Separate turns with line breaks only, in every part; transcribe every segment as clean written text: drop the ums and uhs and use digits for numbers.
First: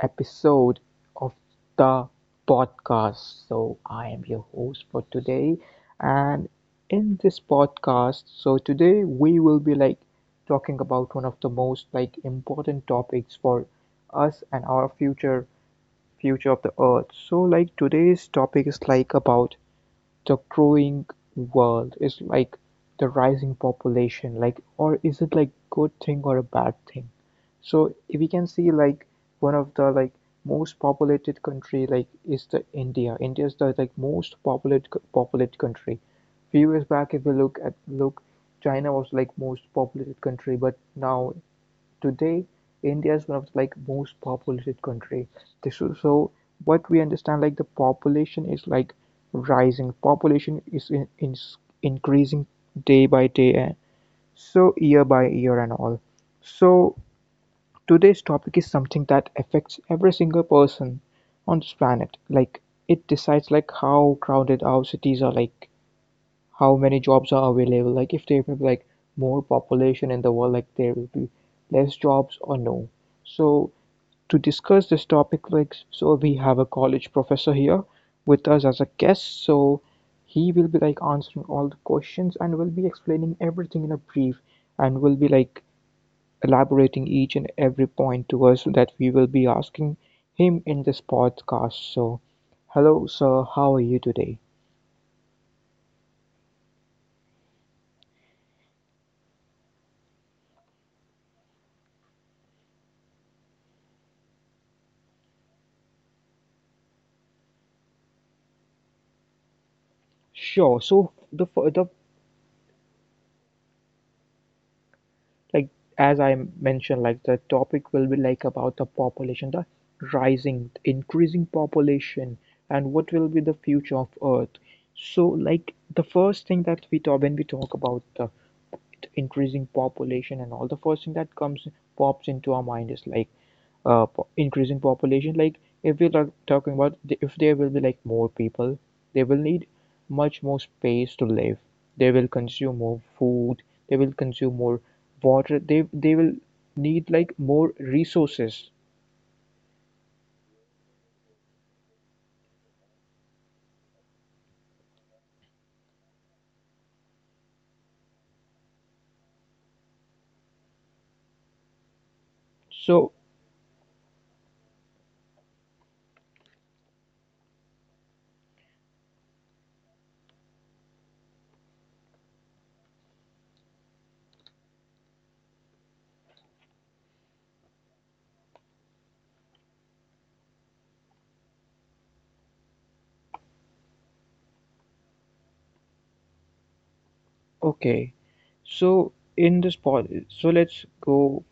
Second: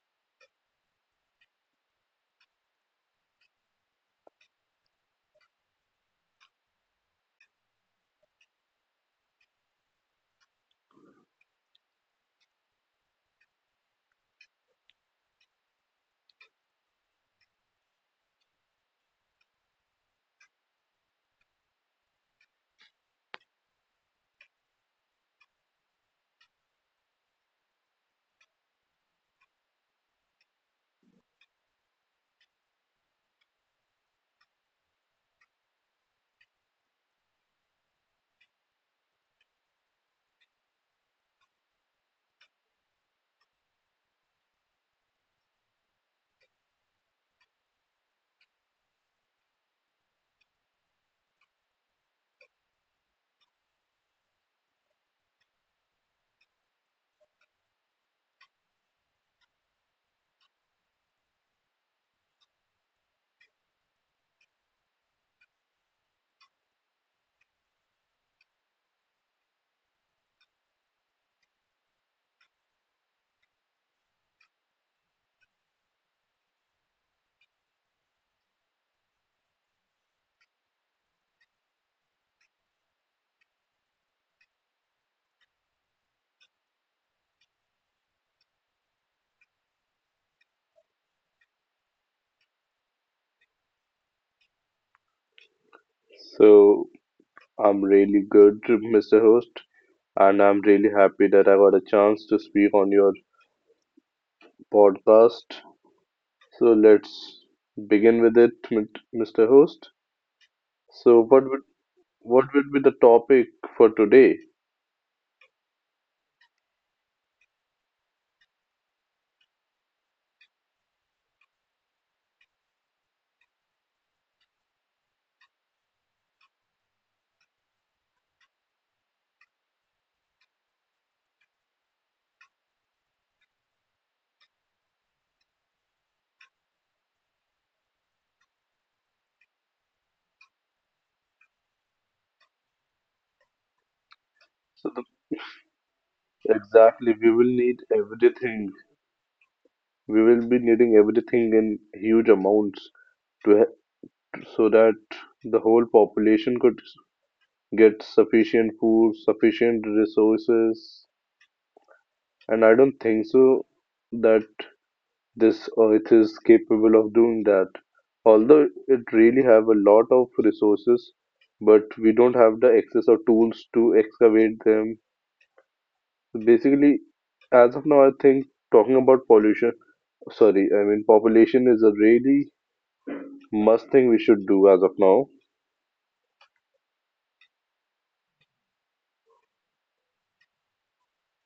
episode of the podcast. So, I am your host for today, and in this podcast, so today we will be like talking about one of the most like important topics for us and our future of the earth. So, like today's topic is like about the growing world is like the rising population, like, or is it like good thing or a bad thing, so if we can see like one of the like most populated country like is the India. India is the like most populated country. Few years back, if we look at look China was like most populated country, but now, today, India is one of the like most populated country. This is so what we understand, like the population is like rising. Population is increasing day by day, and so year by year and all. So today's topic is something that affects every single person on this planet. Like it decides like how crowded our cities are, like how many jobs are available. Like if there will be like more population in the world, like there will be less jobs or no. So to discuss this topic, like so we have a college professor here with us as a guest. So he will be like answering all the questions and will be explaining everything in a brief, and will be like elaborating each and every point to us that we will be asking him in this podcast. So hello sir, how are you today?
So, I'm really good, Mr. Host, and I'm really happy that I got a chance to speak on your podcast. So let's begin with it, Mr. Host.
Sure. So
So
the
what would
fir- the
what would be the topic for today?
like, as I mentioned, like the topic will be like about the population, the rising, increasing population, and what will be the future of Earth. So, like the first thing that we talk when we talk about the increasing population and all, the first thing that comes pops into our mind is like increasing population, like if we are talking about if there will be like more people, they will need much more space to live, they will consume more food, they will consume more
So the,
water, they will need
exactly, we
like
will
more
need
resources.
everything. We will be needing everything in huge amounts to ha- so that the whole population could get sufficient food, sufficient resources. And I don't
So,
think so that this earth is capable of doing that. Although it really have a lot of resources, but we don't have the access or tools to excavate them. So basically, as of now, I think talking about pollution, sorry, I mean population is a really must thing we should do as of now.
okay. So let's go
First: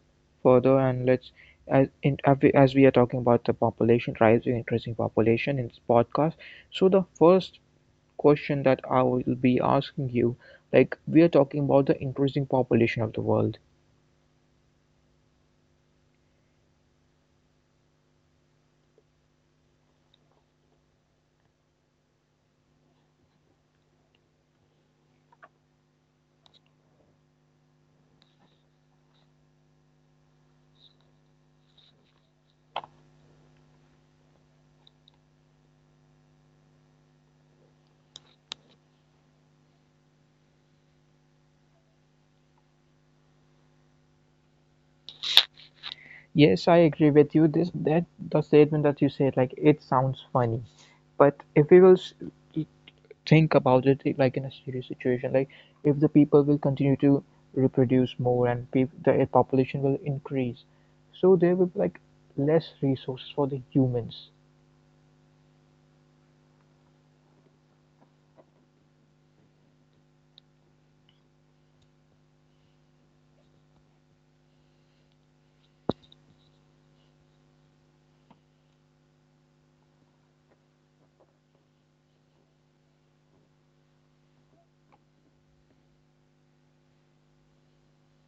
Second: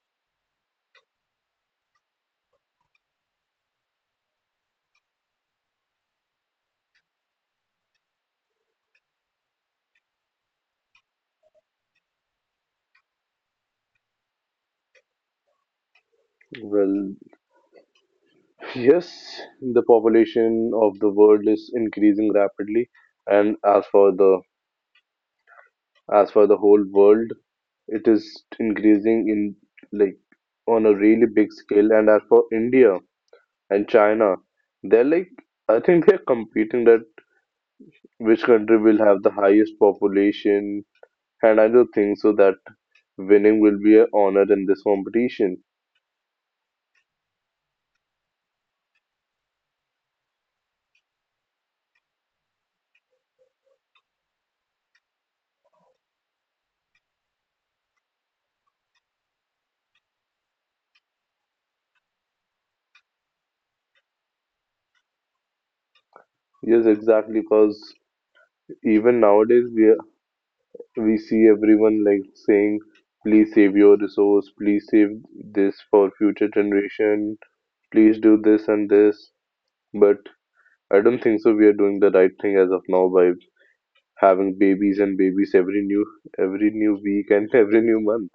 further, and let's as in as we are talking about the population rising, increasing population in this podcast. So the first question that I will be asking you, like we are talking about the increasing population of the world.
Well, yes, the population of the world is increasing rapidly, and as for the whole world, it is increasing in like on a really big scale, and as for India and China, they're like I think they're competing that which country will have the highest population, and I do think so that winning will be an honor in this competition.
Yes, I agree with you. This that the statement that you said, like it sounds funny, but if we will think about it, like in a serious situation, like if the people will continue to reproduce more, and peop the population will increase, so there will be like less resources for the humans.
Yes, exactly, because even nowadays we are- we see everyone like saying, please save your resource, please save this for future generation, please do this and this. But I don't think so. We are doing the right thing as of now by having babies and babies every new week and every new month.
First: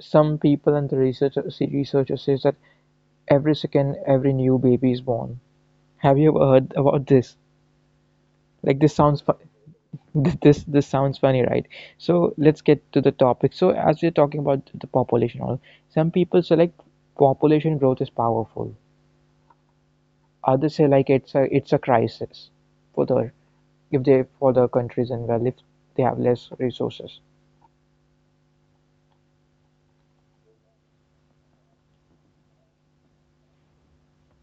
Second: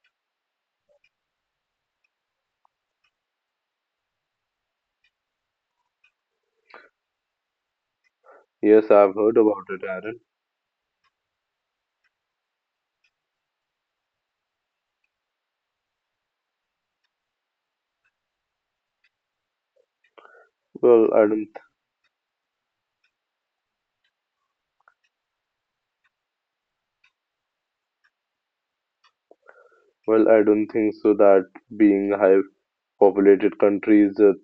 Some people and the researchers says that every second every new baby is born. Have you ever heard about this? Like
Yes, I've heard about it, Aaron.
this sounds funny, right? So let's get to the topic. So as we're talking about the population all, some people say like population growth is powerful, others say
Well,
like
I
it's
don't.
a it's a crisis for the for the countries, and well, if they have less resources.
Well, I don't think so that being a high populated country is a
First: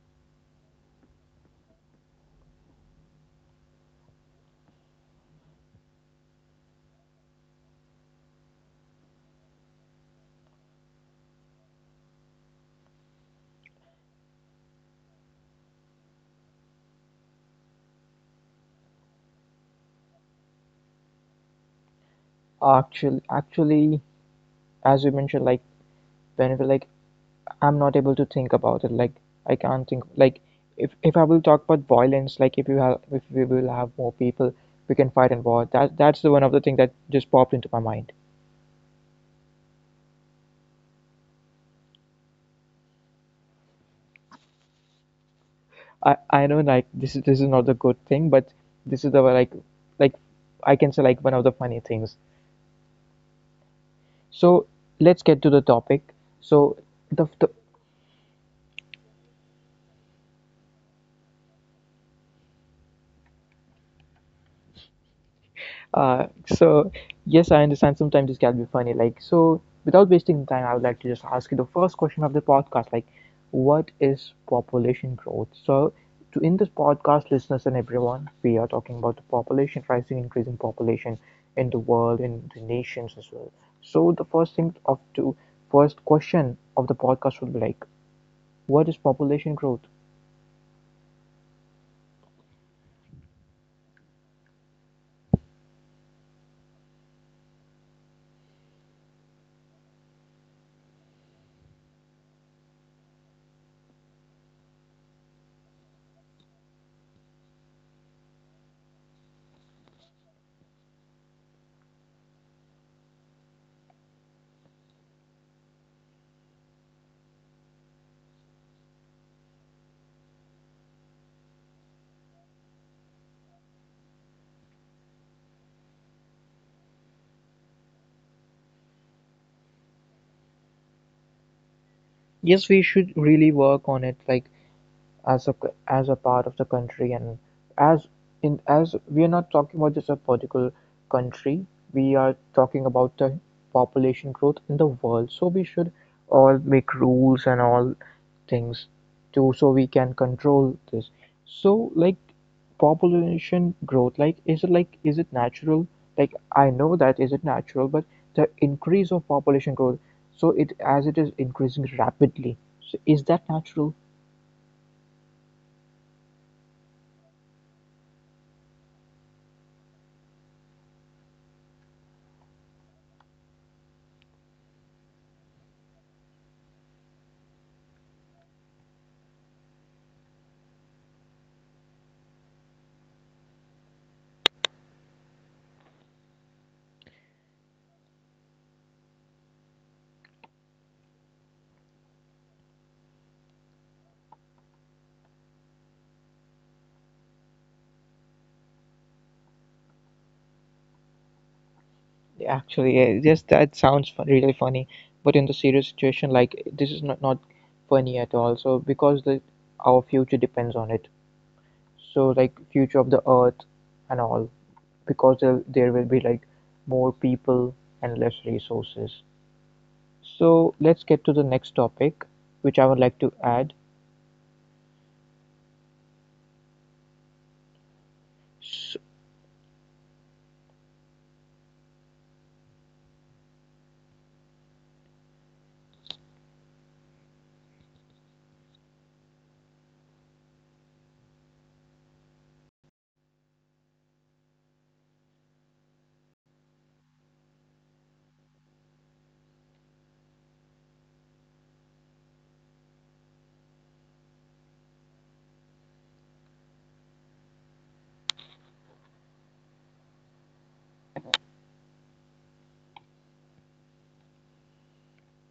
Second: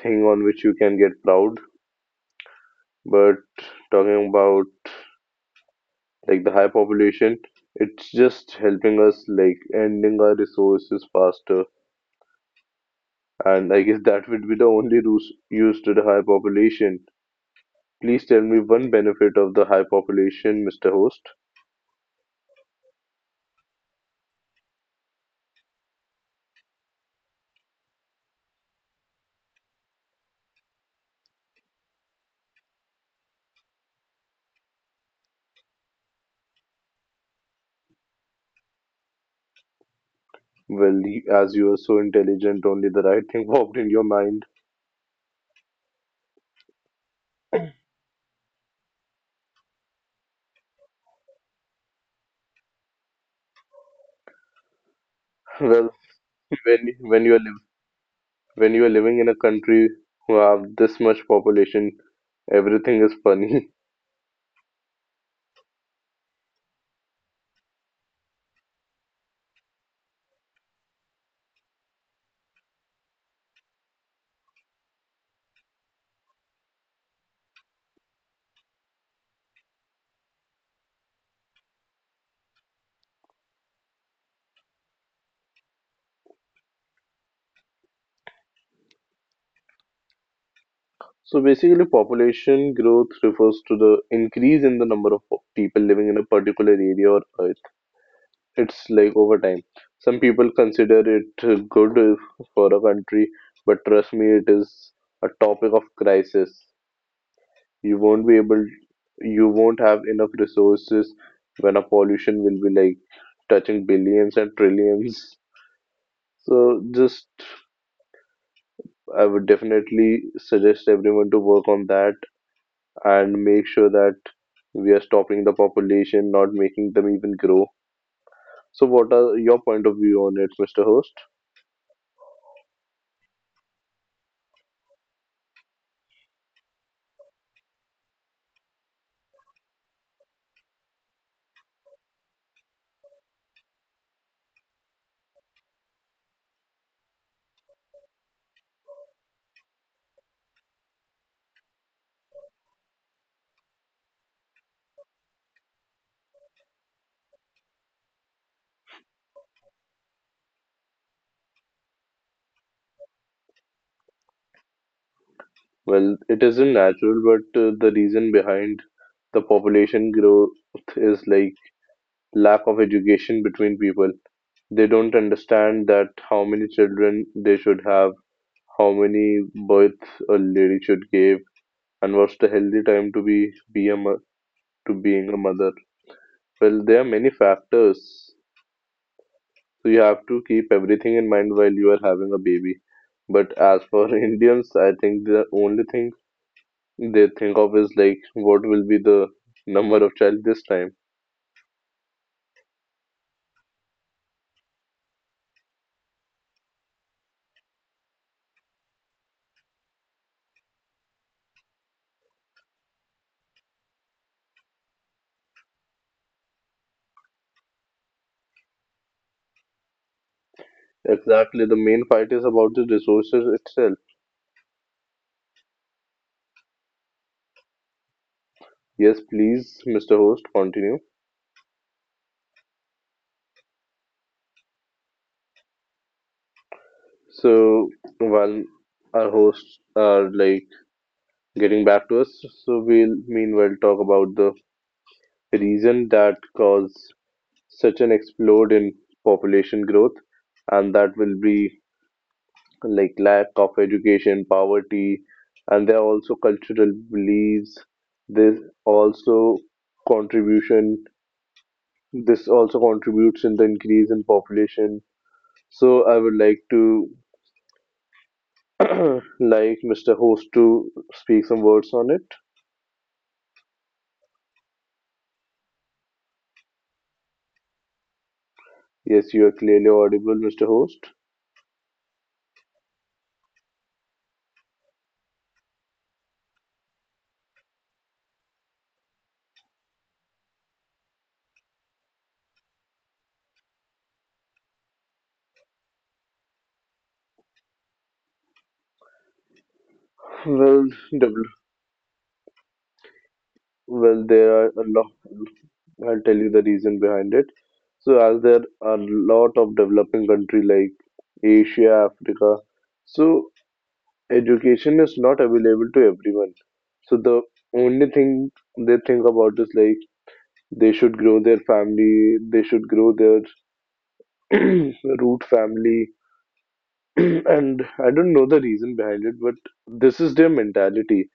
thing on which you can get proud. But talking about like the high population, it's just helping us like ending our resources faster. And I guess that would be the only use used to the high population. Please tell me one benefit of the high population, Mr. Host.
Actually, as you mentioned, like whenever, like I'm not able to think about it, like I can't think, like if I will talk about violence, like if we will have more people, we can fight in war. That's the one of the thing that just popped into my mind.
Well, as you are so intelligent, only the right thing popped in your mind.
I know, like this is not the good thing, but this is the like I can say like one of the funny things. So let's get to the
Well,
topic. So
when you are
the
liv when you are living in a country who have this much population, everything is funny.
so yes, I understand. Sometimes this can be funny. Like so, without wasting time, I would like to just ask you the first question of the podcast. Like, what is population growth? So, to in this podcast, listeners and everyone, we are talking about the population rising, increasing population in the world, in the nations as well. So the first question of the podcast would be like, what is population growth?
So basically, population growth refers to the increase in the number of people living in a particular area or earth. It's like over time. Some people consider it good for a country, but trust me, it is a topic of crisis. You won't be able, you won't have enough resources when a pollution will be like touching billions and trillions. So just I would definitely suggest everyone to work on that and make sure that we are stopping the population, not making them even grow. So what are your point of view on it, Mr. Host?
Yes, we should really work on it. Like as a as a part of the country, and as as we are not talking about just a particular country, we are talking about the population growth in the world, so we should all make rules and all things too, so we can control this. So like population growth, like, is it natural? Like I know that is it natural, but the increase of population growth, so it as it is increasing rapidly, so is that natural?
Well, it isn't natural, but the reason behind the population growth is like lack of education between people. They don't understand that how many children they should have, how many births a lady should give, and what's the healthy time to be a mo- to being a mother. Well, there are many factors, so you have to keep everything in mind while you are having a baby. But as for Indians, I think the only thing they think of is like what will be the number of child this time.
Actually, yeah, just that sounds really funny, but in the serious situation, like this is not funny at all. So because the our future depends on it. So like future of the earth and all, because there will be like more people and less resources. So let's get to the
Exactly, the
next
main fight
topic,
is about the
which I would like to
resources
add.
itself. Yes, please, Mr. Host, continue. So while our hosts are like getting back to us, so we'll meanwhile talk about the reason that caused such an explode in population growth, and that will be like lack of education, poverty, and there are also cultural beliefs. This also contribution. This also contributes in the increase in population. So I would like to like Mr. Host to speak some words on it. Yes, you are clearly audible, Mr. Host. Well, w- well, there are a lot. I'll tell you the reason behind it. So, as there are a lot of developing country like Asia, Africa, so education is not available to everyone. So the only thing they think about is like they should grow their family, they should grow their root family, and I don't know the reason behind it, but this is their mentality.